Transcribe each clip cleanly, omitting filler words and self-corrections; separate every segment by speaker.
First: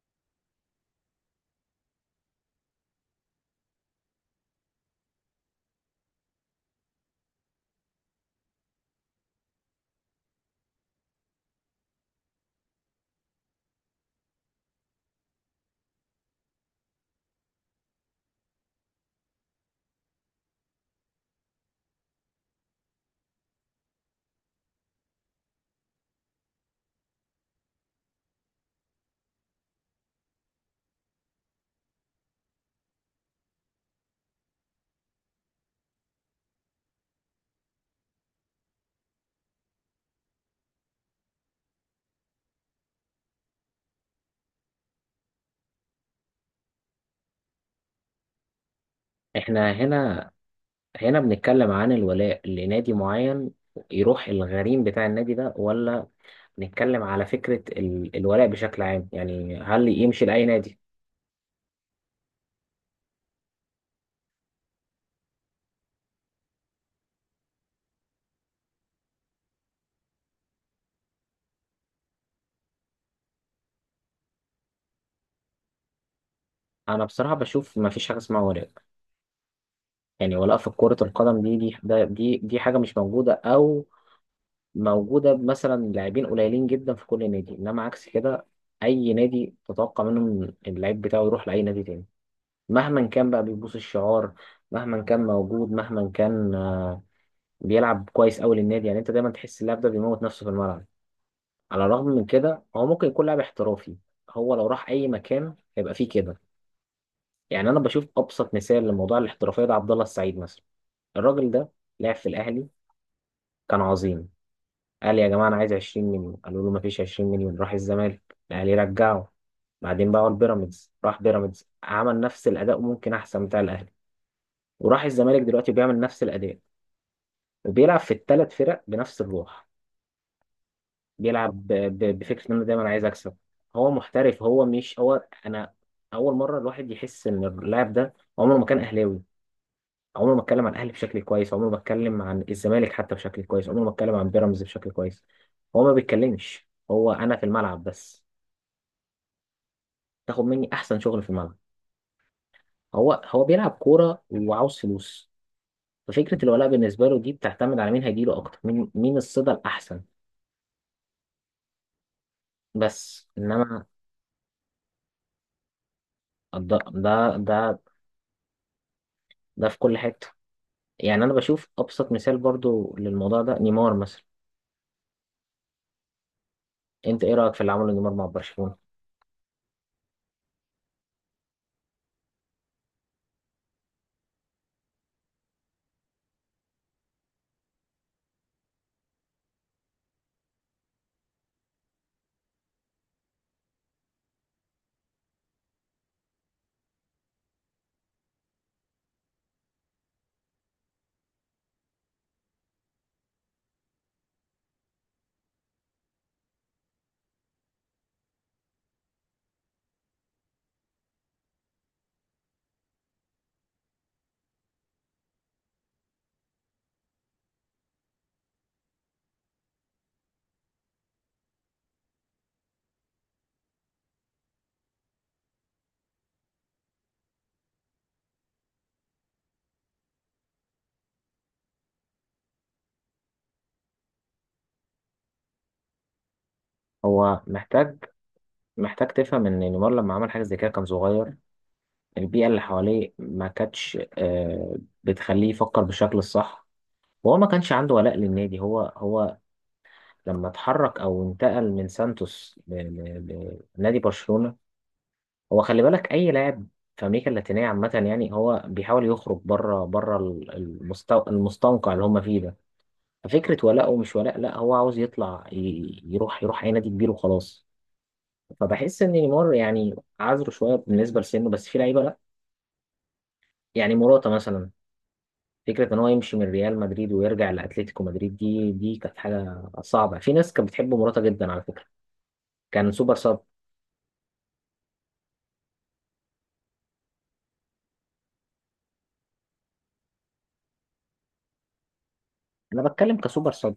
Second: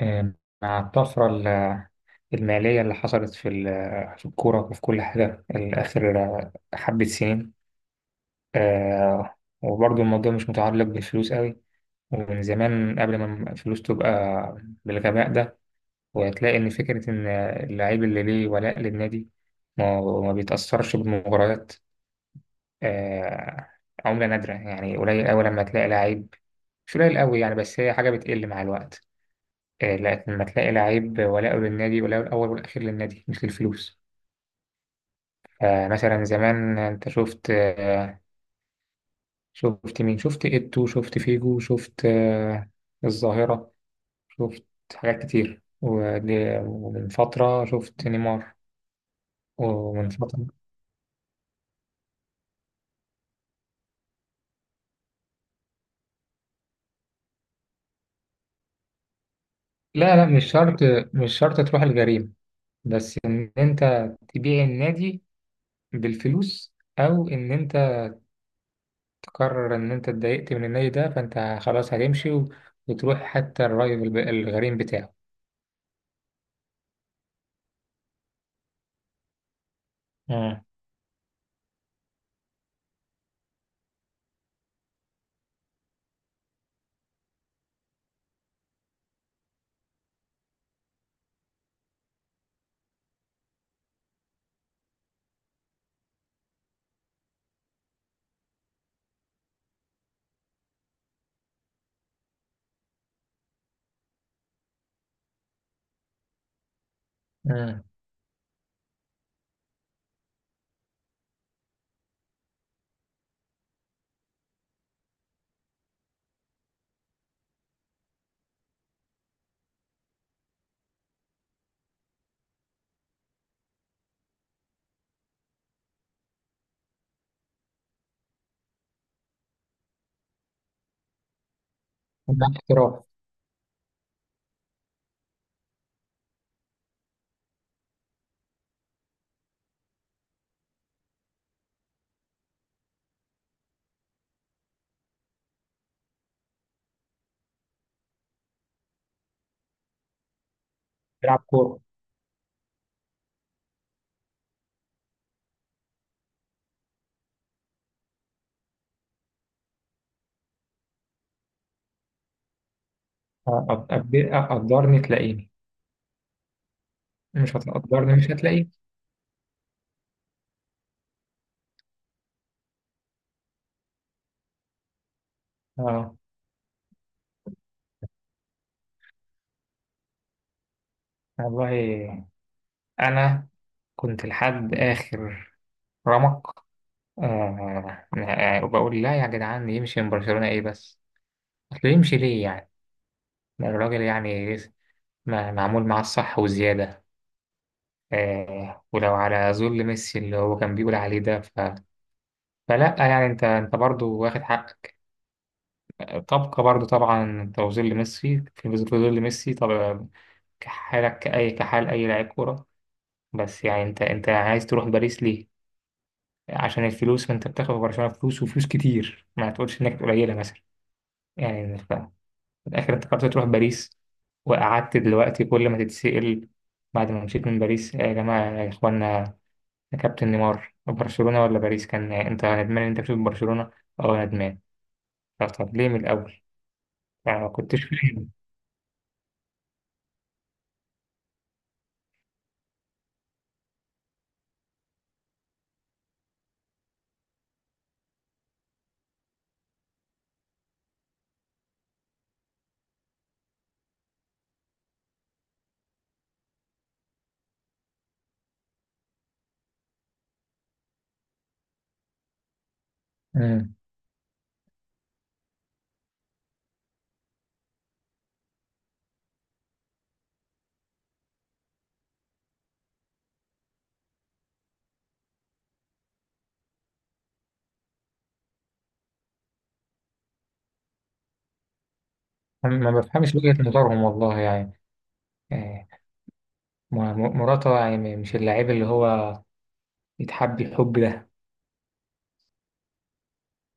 Speaker 1: آه، مع الطفرة المالية اللي حصلت في في الكورة وفي كل حاجة الآخر حبة سنين. آه، وبرضه الموضوع مش متعلق بالفلوس قوي، ومن زمان قبل ما الفلوس تبقى بالغباء ده. وهتلاقي إن فكرة إن اللعيب اللي ليه ولاء للنادي ما بيتأثرش بالمباريات آه، عملة نادرة، يعني قليل أوي لما تلاقي لعيب. مش قليل أوي يعني، بس هي حاجة بتقل مع الوقت. لما تلاقي لعيب ولاؤه للنادي، ولاؤه الأول والأخير للنادي مش للفلوس. فمثلا زمان أنت شفت شفت مين، شفت إيتو، شفت فيجو، شفت الظاهرة، شفت حاجات كتير ومن فترة شفت نيمار.
Speaker 2: احنا
Speaker 1: ومن
Speaker 2: هنا
Speaker 1: فترة
Speaker 2: هنا بنتكلم عن الولاء لنادي معين، يروح الغريم بتاع النادي ده، ولا نتكلم على فكرة الولاء بشكل عام؟ يعني هل
Speaker 1: لا
Speaker 2: يمشي
Speaker 1: لا، مش
Speaker 2: لأي
Speaker 1: شرط،
Speaker 2: نادي؟
Speaker 1: مش شرط تروح الجريمة، بس إن أنت تبيع النادي بالفلوس، أو إن أنت قرر إن أنت اتضايقت من النادي ده فأنت خلاص هتمشي وتروح حتى الرايفل الغريم بتاعه.
Speaker 2: انا بصراحة بشوف ما فيش حاجة اسمها ولاء. يعني ولاء
Speaker 1: امم.
Speaker 2: في كرة القدم دي دي ده- دي دي حاجة مش موجودة، او موجودة مثلا لاعبين قليلين جدا في كل نادي، انما عكس كده اي نادي تتوقع منه إن اللعيب بتاعه يروح لأي نادي تاني مهما كان بقى بيبوس الشعار، مهما كان موجود، مهما كان بيلعب كويس قوي للنادي. يعني انت دايما تحس اللاعب ده بيموت نفسه في الملعب، على الرغم من كده هو ممكن يكون لاعب احترافي. هو لو راح اي مكان هيبقى فيه كده. يعني انا
Speaker 1: امم.
Speaker 2: بشوف ابسط مثال لموضوع الاحترافيه ده عبد الله السعيد مثلا. الراجل ده لعب في الاهلي، كان عظيم، قال يا جماعه انا عايز 20 مليون، قالوا له مفيش 20 مليون، راح الزمالك، الاهلي رجعه، بعدين باعوا البيراميدز، راح بيراميدز، عمل نفس الاداء وممكن احسن بتاع الاهلي، وراح الزمالك دلوقتي بيعمل نفس الاداء، وبيلعب في الثلاث فرق بنفس الروح. بيلعب ب- ب-
Speaker 1: ده
Speaker 2: بفكره ان انا دايما
Speaker 1: احتراف.
Speaker 2: عايز اكسب. هو محترف. هو مش هو انا. اول مره الواحد يحس ان اللاعب ده عمره ما كان اهلاوي، عمره ما اتكلم عن الاهلي بشكل كويس، عمره ما اتكلم عن الزمالك حتى بشكل كويس، عمره ما اتكلم عن بيراميدز بشكل كويس. هو ما بيتكلمش، هو انا في الملعب بس. تاخد مني احسن شغل في
Speaker 1: بيلعب
Speaker 2: الملعب.
Speaker 1: كورة.
Speaker 2: هو بيلعب كوره وعاوز فلوس. ففكره الولاء بالنسبه له دي بتعتمد على مين هيجيله اكتر، مين الصدى الاحسن. بس انما
Speaker 1: قدرني تلاقيني،
Speaker 2: الض- ده
Speaker 1: مش
Speaker 2: ده
Speaker 1: هتقدرني، مش هتلاقيني.
Speaker 2: ده في كل حته. يعني انا بشوف ابسط مثال برضو للموضوع ده نيمار مثلا.
Speaker 1: اه،
Speaker 2: انت ايه رايك في اللي عمله نيمار مع برشلونه؟
Speaker 1: والله أنا كنت لحد آخر رمق. وبقول لا يا جدعان، يمشي من برشلونة إيه بس؟ أصل يمشي ليه يعني؟ ده الراجل يعني ما معمول معاه الصح وزيادة. آه، ولو على ذل ميسي اللي هو كان بيقول عليه ده ف... فلا يعني، انت برضه واخد حقك، طبقة برضه طبعا، انت وذل ميسي في ظل ميسي طبعا، كحالك كأي كحال أي لاعب كورة. بس يعني انت عايز تروح باريس ليه؟ عشان الفلوس؟ ما انت بتاخد في برشلونة فلوس وفلوس كتير، ما تقولش انك قليلة مثلا. يعني ف... في الآخر انت قررت تروح باريس، وقعدت دلوقتي كل ما تتسأل بعد ما مشيت من باريس، يا جماعة يا إخوانا، يا كابتن نيمار، برشلونة ولا باريس؟ كان انت ندمان إن انت بتشوف برشلونة. اه ندمان. طب طب ليه من الاول يعني؟
Speaker 2: هو
Speaker 1: ما كنتش
Speaker 2: محتاج،
Speaker 1: فاهم.
Speaker 2: محتاج تفهم ان نيمار لما عمل حاجه زي كده كان صغير. البيئه اللي حواليه ما كانتش بتخليه يفكر بالشكل الصح، وهو ما كانش عنده ولاء للنادي. هو لما اتحرك او انتقل من سانتوس لنادي برشلونه. هو خلي بالك اي لاعب في امريكا اللاتينيه عامه يعني هو بيحاول يخرج بره بره المستنقع اللي هم فيه ده. ففكرة
Speaker 1: أمم.
Speaker 2: ولاء ومش ولاء لا، هو عاوز يطلع يروح أي نادي كبير وخلاص. فبحس إن نيمار يعني عذره شوية بالنسبة لسنه، بس في لعيبة لا. يعني موراتا مثلا، فكرة إن هو يمشي من ريال مدريد ويرجع لأتلتيكو مدريد دي كانت حاجة صعبة. في ناس كانت بتحب موراتا جدا على فكرة.
Speaker 1: ما
Speaker 2: كان سوبر
Speaker 1: بفهمش
Speaker 2: صاب.
Speaker 1: وجهة نظرهم والله يعني. آه، مراته يعني، مش اللاعب اللي هو يتحب الحب ده.
Speaker 2: أنا بتكلم كسوبر صاب،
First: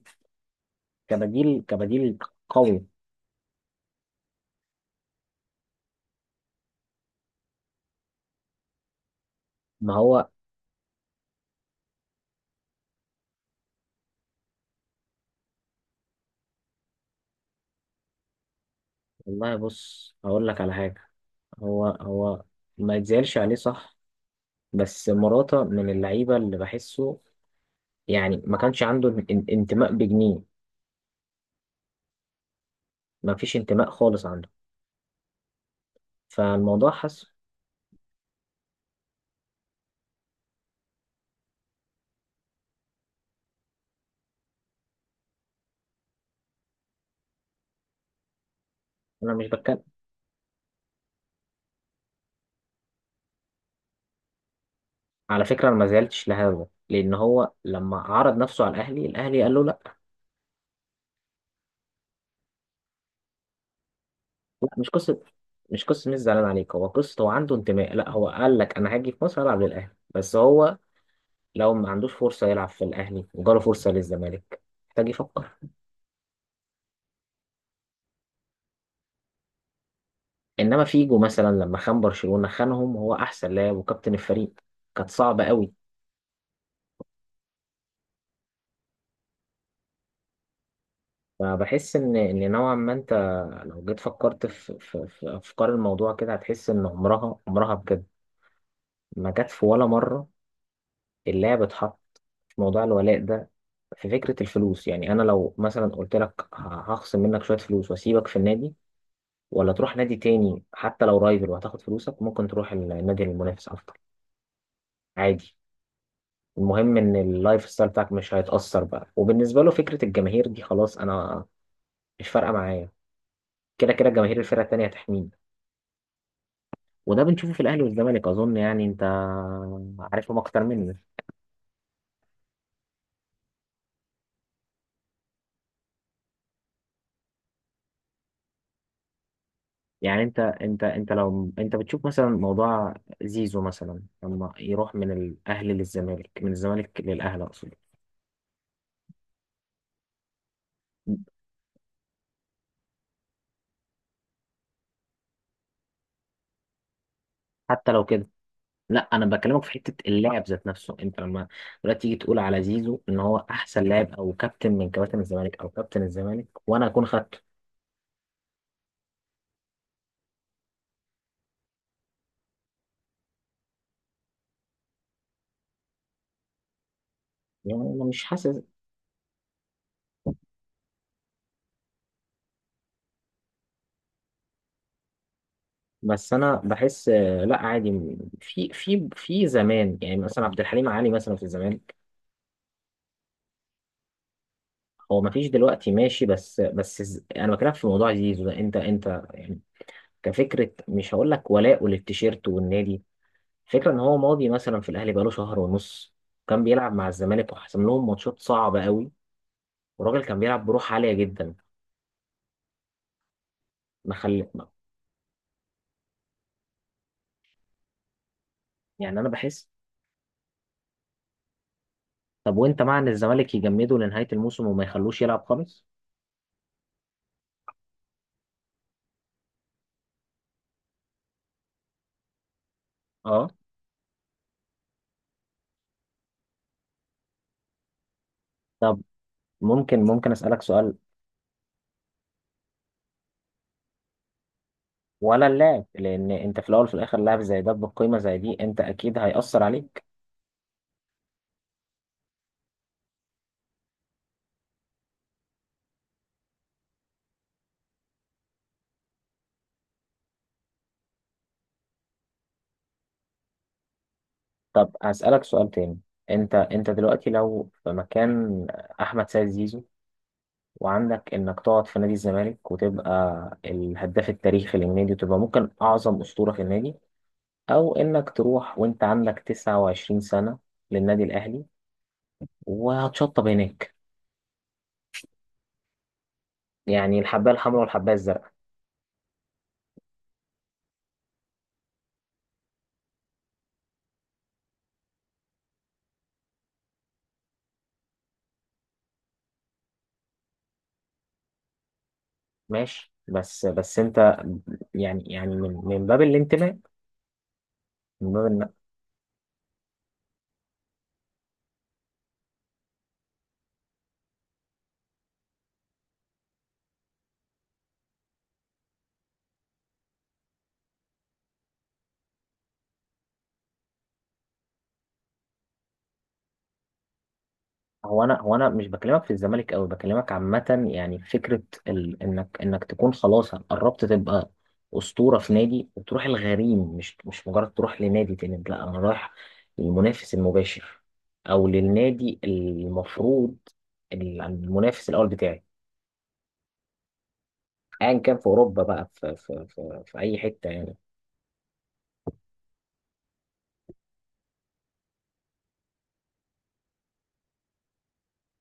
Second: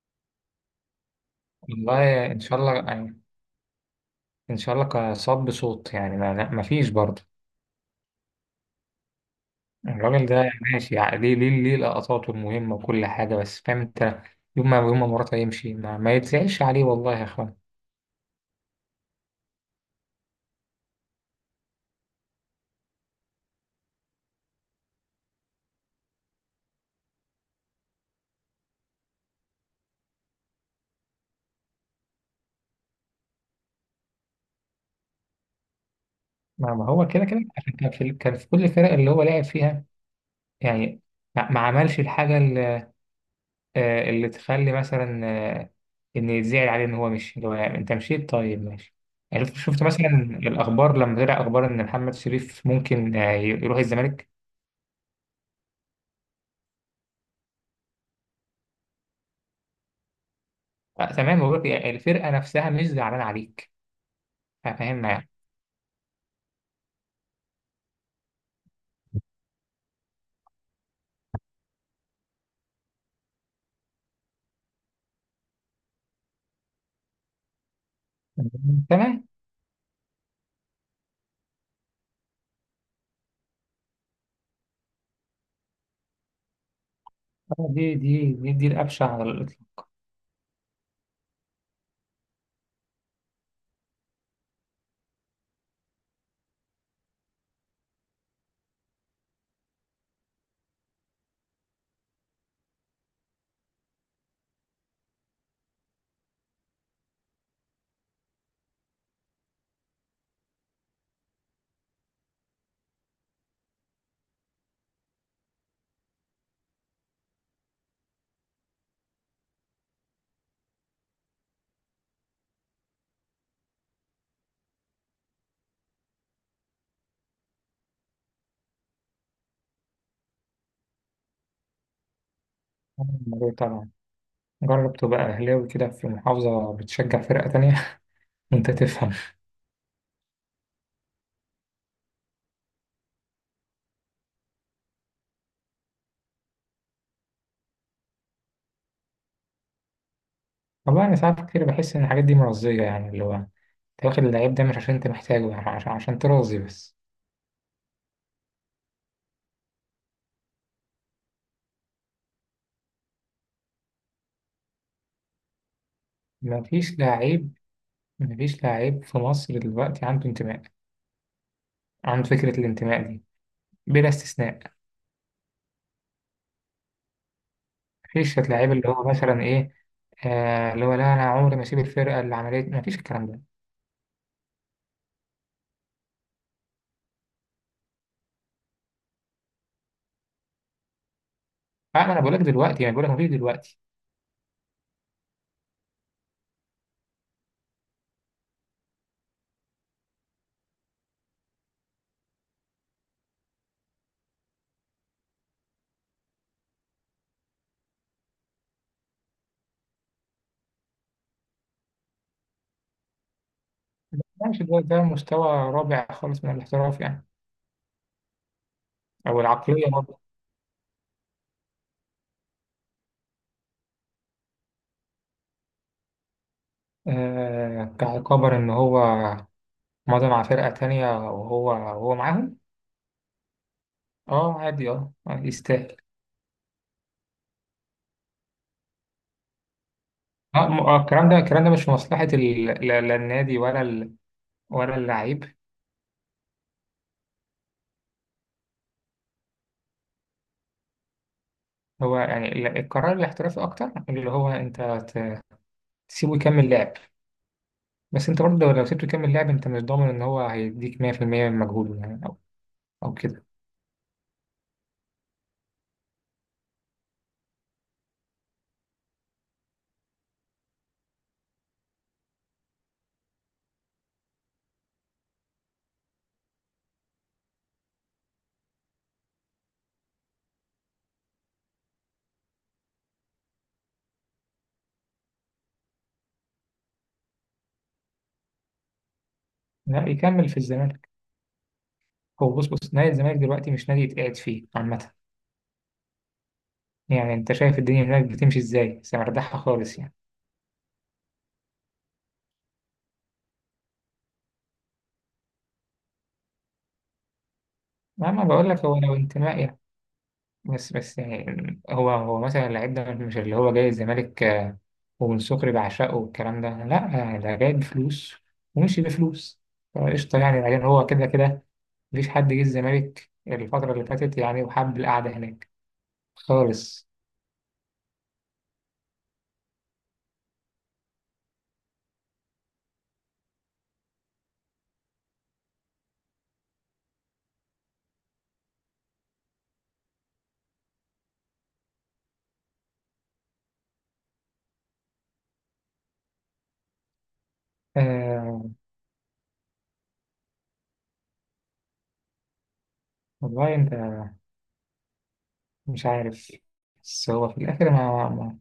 Speaker 2: كبديل
Speaker 1: والله ان شاء الله
Speaker 2: قوي.
Speaker 1: يعني، ان شاء الله كصاب صوت يعني، ما, لا، ما فيش برضه.
Speaker 2: ما
Speaker 1: الراجل
Speaker 2: هو
Speaker 1: ده ماشي يعني، ليه ليه ليه لقطاته المهمة وكل حاجة، بس فاهم انت، يوم ما يوم ما مراته يمشي ما يتزعلش عليه والله يا اخوان.
Speaker 2: والله بص هقول لك على حاجة. هو ما يتزعلش عليه صح، بس موراتا من اللعيبة اللي بحسه يعني ما كانش عنده انتماء بجنيه. ما فيش انتماء خالص عنده.
Speaker 1: ما ما
Speaker 2: فالموضوع
Speaker 1: هو
Speaker 2: حس.
Speaker 1: كده كده عشان كان في كان في كل الفرق اللي هو لعب فيها يعني، ما ما عملش الحاجة اللي تخلي مثلا، آه، إن يتزعل عليه إن هو مشي، اللي هو يعني أنت مشيت طيب ماشي.
Speaker 2: انا
Speaker 1: يعني
Speaker 2: مش
Speaker 1: شفت
Speaker 2: بتكلم
Speaker 1: شفت مثلا الأخبار لما طلع أخبار إن محمد شريف ممكن يروح الزمالك.
Speaker 2: على فكره. انا ما زعلتش لهذا لان هو لما عرض نفسه على الاهلي قال له لا.
Speaker 1: تمام، بقول لك يعني الفرقة نفسها مش زعلانة عليك.
Speaker 2: لا مش
Speaker 1: فاهمنا
Speaker 2: قصه
Speaker 1: يعني.
Speaker 2: مش قصه مش زعلان عليك. هو قصه هو عنده انتماء؟ لا، هو قال لك انا هاجي في مصر العب للاهلي، بس هو لو ما عندوش فرصه يلعب في الاهلي وجاله فرصه للزمالك محتاج يفكر.
Speaker 1: تمام.
Speaker 2: انما فيجو مثلا لما خان برشلونه، خانهم هو احسن لاعب وكابتن الفريق، كانت صعبه قوي.
Speaker 1: آه، دي دي دي الأبشع على الإطلاق.
Speaker 2: فبحس ان ان نوعا ما انت لو جيت فكرت في افكار الموضوع كده هتحس ان عمرها عمرها بجد ما جت في ولا مره اللي هي بتحط موضوع الولاء ده في فكره الفلوس. يعني انا لو مثلا قلت لك هخصم منك شويه فلوس واسيبك في النادي، ولا تروح نادي تاني حتى لو رايفل وهتاخد فلوسك، ممكن تروح النادي المنافس افضل، عادي. المهم ان اللايف ستايل بتاعك مش هيتاثر بقى. وبالنسبه له فكره الجماهير دي خلاص، انا مش فارقه معايا، كده كده جماهير الفرقه التانيه هتحميني. وده بنشوفه في الاهلي والزمالك اظن. يعني انت عارفهم اكتر مني.
Speaker 1: آه، طبعا، جرب تبقى أهلاوي كده في محافظة بتشجع فرقة تانية وأنت تفهم.
Speaker 2: يعني انت لو انت بتشوف مثلا موضوع زيزو مثلا لما يروح من الاهلي للزمالك، من الزمالك للاهلي اقصد،
Speaker 1: والله أنا ساعات كتير بحس إن الحاجات دي مرضية، يعني اللي هو أنت واخد اللعيب ده مش عشان أنت محتاجه يعني، عشان عشان ترازي بس.
Speaker 2: حتى لو كده لا انا بكلمك في حته اللاعب ذات نفسه. انت لما دلوقتي تيجي تقول على زيزو ان هو احسن لاعب، او كابتن من كباتن الزمالك او كابتن الزمالك، وانا
Speaker 1: مفيش
Speaker 2: اكون
Speaker 1: لعيب،
Speaker 2: خدته،
Speaker 1: مفيش لعيب في مصر دلوقتي عنده انتماء، عنده فكرة الانتماء دي، بلا استثناء.
Speaker 2: يعني انا مش
Speaker 1: مفيش
Speaker 2: حاسس.
Speaker 1: لعيب اللي هو مثلا إيه، آه اللي هو لا أنا عمري ما أسيب الفرقة اللي عملت، مفيش الكلام ده.
Speaker 2: بس انا بحس لا، عادي. في زمان يعني مثلا عبد الحليم علي مثلا في الزمالك.
Speaker 1: آه ما أنا بقولك دلوقتي، ما بقولك مفيش دلوقتي.
Speaker 2: هو ما فيش دلوقتي ماشي، بس انا بكلمك في موضوع زيزو ده، انت يعني كفكره. مش هقول لك ولاءه للتيشيرت والنادي، فكره ان هو ماضي مثلا في الاهلي بقاله شهر ونص، كان بيلعب مع الزمالك وحسم لهم ماتشات صعبه قوي، والراجل كان بيلعب بروح عاليه جدا. ما خل...
Speaker 1: ماشي،
Speaker 2: ما-
Speaker 1: دلوقتي ده مستوى رابع خالص من الاحتراف يعني،
Speaker 2: يعني انا
Speaker 1: أو
Speaker 2: بحس،
Speaker 1: العقلية برضه.
Speaker 2: طب وانت مع ان الزمالك يجمده لنهايه الموسم وما يخلوش يلعب خالص؟
Speaker 1: آه كعقابر إن هو مضى مع فرقة تانية وهو وهو معاهم.
Speaker 2: اه.
Speaker 1: اه عادي، اه آه، يستاهل.
Speaker 2: طب ممكن اسالك
Speaker 1: اه
Speaker 2: سؤال؟
Speaker 1: الكلام ده الكلام ده مش في مصلحة لا لا النادي، ولا ولا اللعيب.
Speaker 2: ولا اللاعب، لان انت في الاول وفي الاخر لاعب زي ده بقيمه زي دي، انت اكيد هيأثر عليه.
Speaker 1: هو يعني القرار الاحترافي اكتر، اللي هو انت تسيبه يكمل لعب. بس انت برضه لو لو سيبته يكمل لعب انت مش ضامن ان هو هيديك 100% من مجهوده يعني، او او كده.
Speaker 2: طب هسألك سؤال تاني. انت دلوقتي لو في مكان احمد سيد زيزو، وعندك انك تقعد في نادي الزمالك وتبقى الهداف التاريخي للنادي وتبقى ممكن اعظم اسطورة في النادي، او انك تروح وانت عندك 29 سنة للنادي الاهلي وهتشطب هناك، يعني الحباية الحمراء والحباية الزرقاء.
Speaker 1: لا يكمل في الزمالك. هو بص بص نادي الزمالك دلوقتي مش نادي يتقعد فيه عامة، يعني انت شايف الدنيا هناك بتمشي ازاي، بس مرتاحة خالص يعني.
Speaker 2: ماشي، بس انت يعني، يعني من من باب الانتماء، من
Speaker 1: ما ما بقول
Speaker 2: باب.
Speaker 1: لك هو لو انتماء يعني، بس بس يعني هو هو مثلا اللعيب ده مش اللي هو جاي الزمالك ومن سكري بعشقه والكلام ده، لا آه، ده جاي بفلوس ومشي بفلوس، فقشطة يعني. بعدين هو كده كده مفيش حد جه الزمالك الفترة اللي فاتت يعني وحب القعدة هناك خالص.
Speaker 2: هو انا مش بكلمك في الزمالك قوي، بكلمك عامه يعني. فكره ال... انك انك تكون خلاص قربت تبقى اسطوره في نادي وتروح الغريم، مش مجرد تروح لنادي تاني، لا انا رايح للمنافس المباشر، او للنادي المفروض المنافس الاول بتاعي. ايا كان في
Speaker 1: آه،
Speaker 2: اوروبا بقى في اي حته يعني.
Speaker 1: والله أنت مش عارف، بس هو في الآخر ما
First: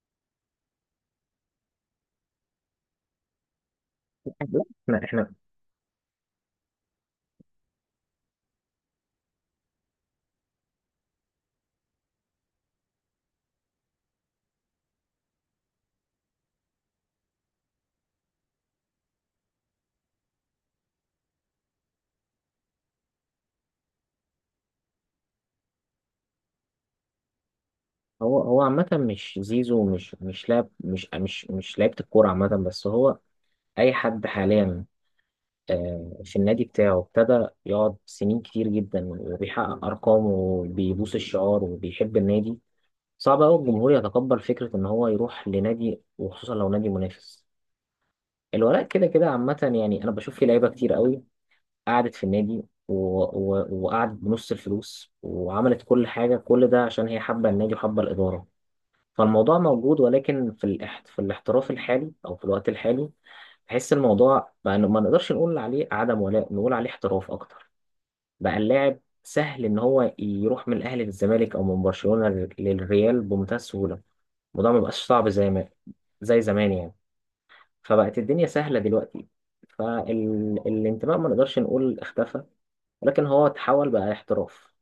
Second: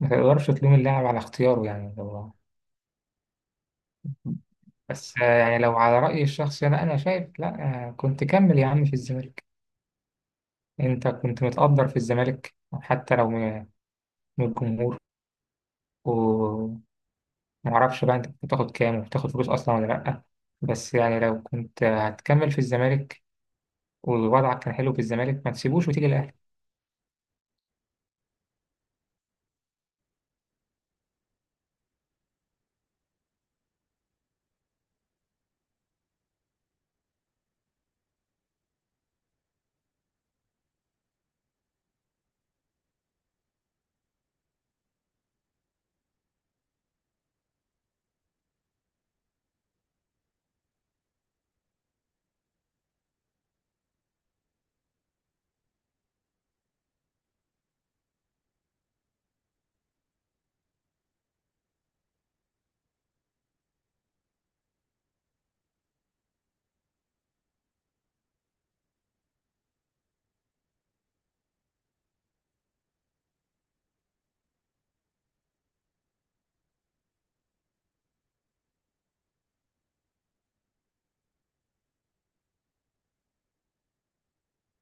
Speaker 1: ما تقدرش تلوم اللاعب على اختياره يعني، هو
Speaker 2: لا،
Speaker 1: بس
Speaker 2: احنا
Speaker 1: آه
Speaker 2: احنا
Speaker 1: يعني لو على رأيي الشخصي أنا، شايف لا، آه كنت كمل يا عم في الزمالك، انت كنت متقدر في الزمالك حتى لو من من الجمهور، ومعرفش بقى انت كنت بتاخد كام وبتاخد فلوس اصلا ولا لأ. بس يعني لو كنت هتكمل في الزمالك ووضعك كان حلو في الزمالك ما تسيبوش وتيجي الأهلي.
Speaker 2: هو عامه، مش زيزو، مش لاعب، مش لعيبه الكوره عامه. بس هو اي حد حاليا في النادي بتاعه ابتدى يقعد سنين كتير جدا وبيحقق أرقام وبيبوس الشعار وبيحب النادي، صعب أوي الجمهور يتقبل فكرة إن هو يروح لنادي وخصوصا لو نادي منافس. الولاء كده كده عامة يعني، أنا بشوف في لعيبة كتير قوي قعدت في النادي و... وقعدت بنص الفلوس وعملت كل حاجة، كل ده عشان هي حابة النادي وحابة الإدارة. فالموضوع موجود، ولكن في في الاحتراف الحالي او في الوقت الحالي بحس الموضوع بقى إنه ما نقدرش نقول عليه عدم ولاء، نقول عليه احتراف اكتر. بقى اللاعب سهل ان هو يروح من الاهلي للزمالك او من برشلونة للريال بمنتهى السهولة. الموضوع ما بقاش صعب زي ما زي زمان يعني. فبقت الدنيا سهلة دلوقتي. فالانتماء ما نقدرش نقول اختفى، ولكن هو تحول بقى احتراف.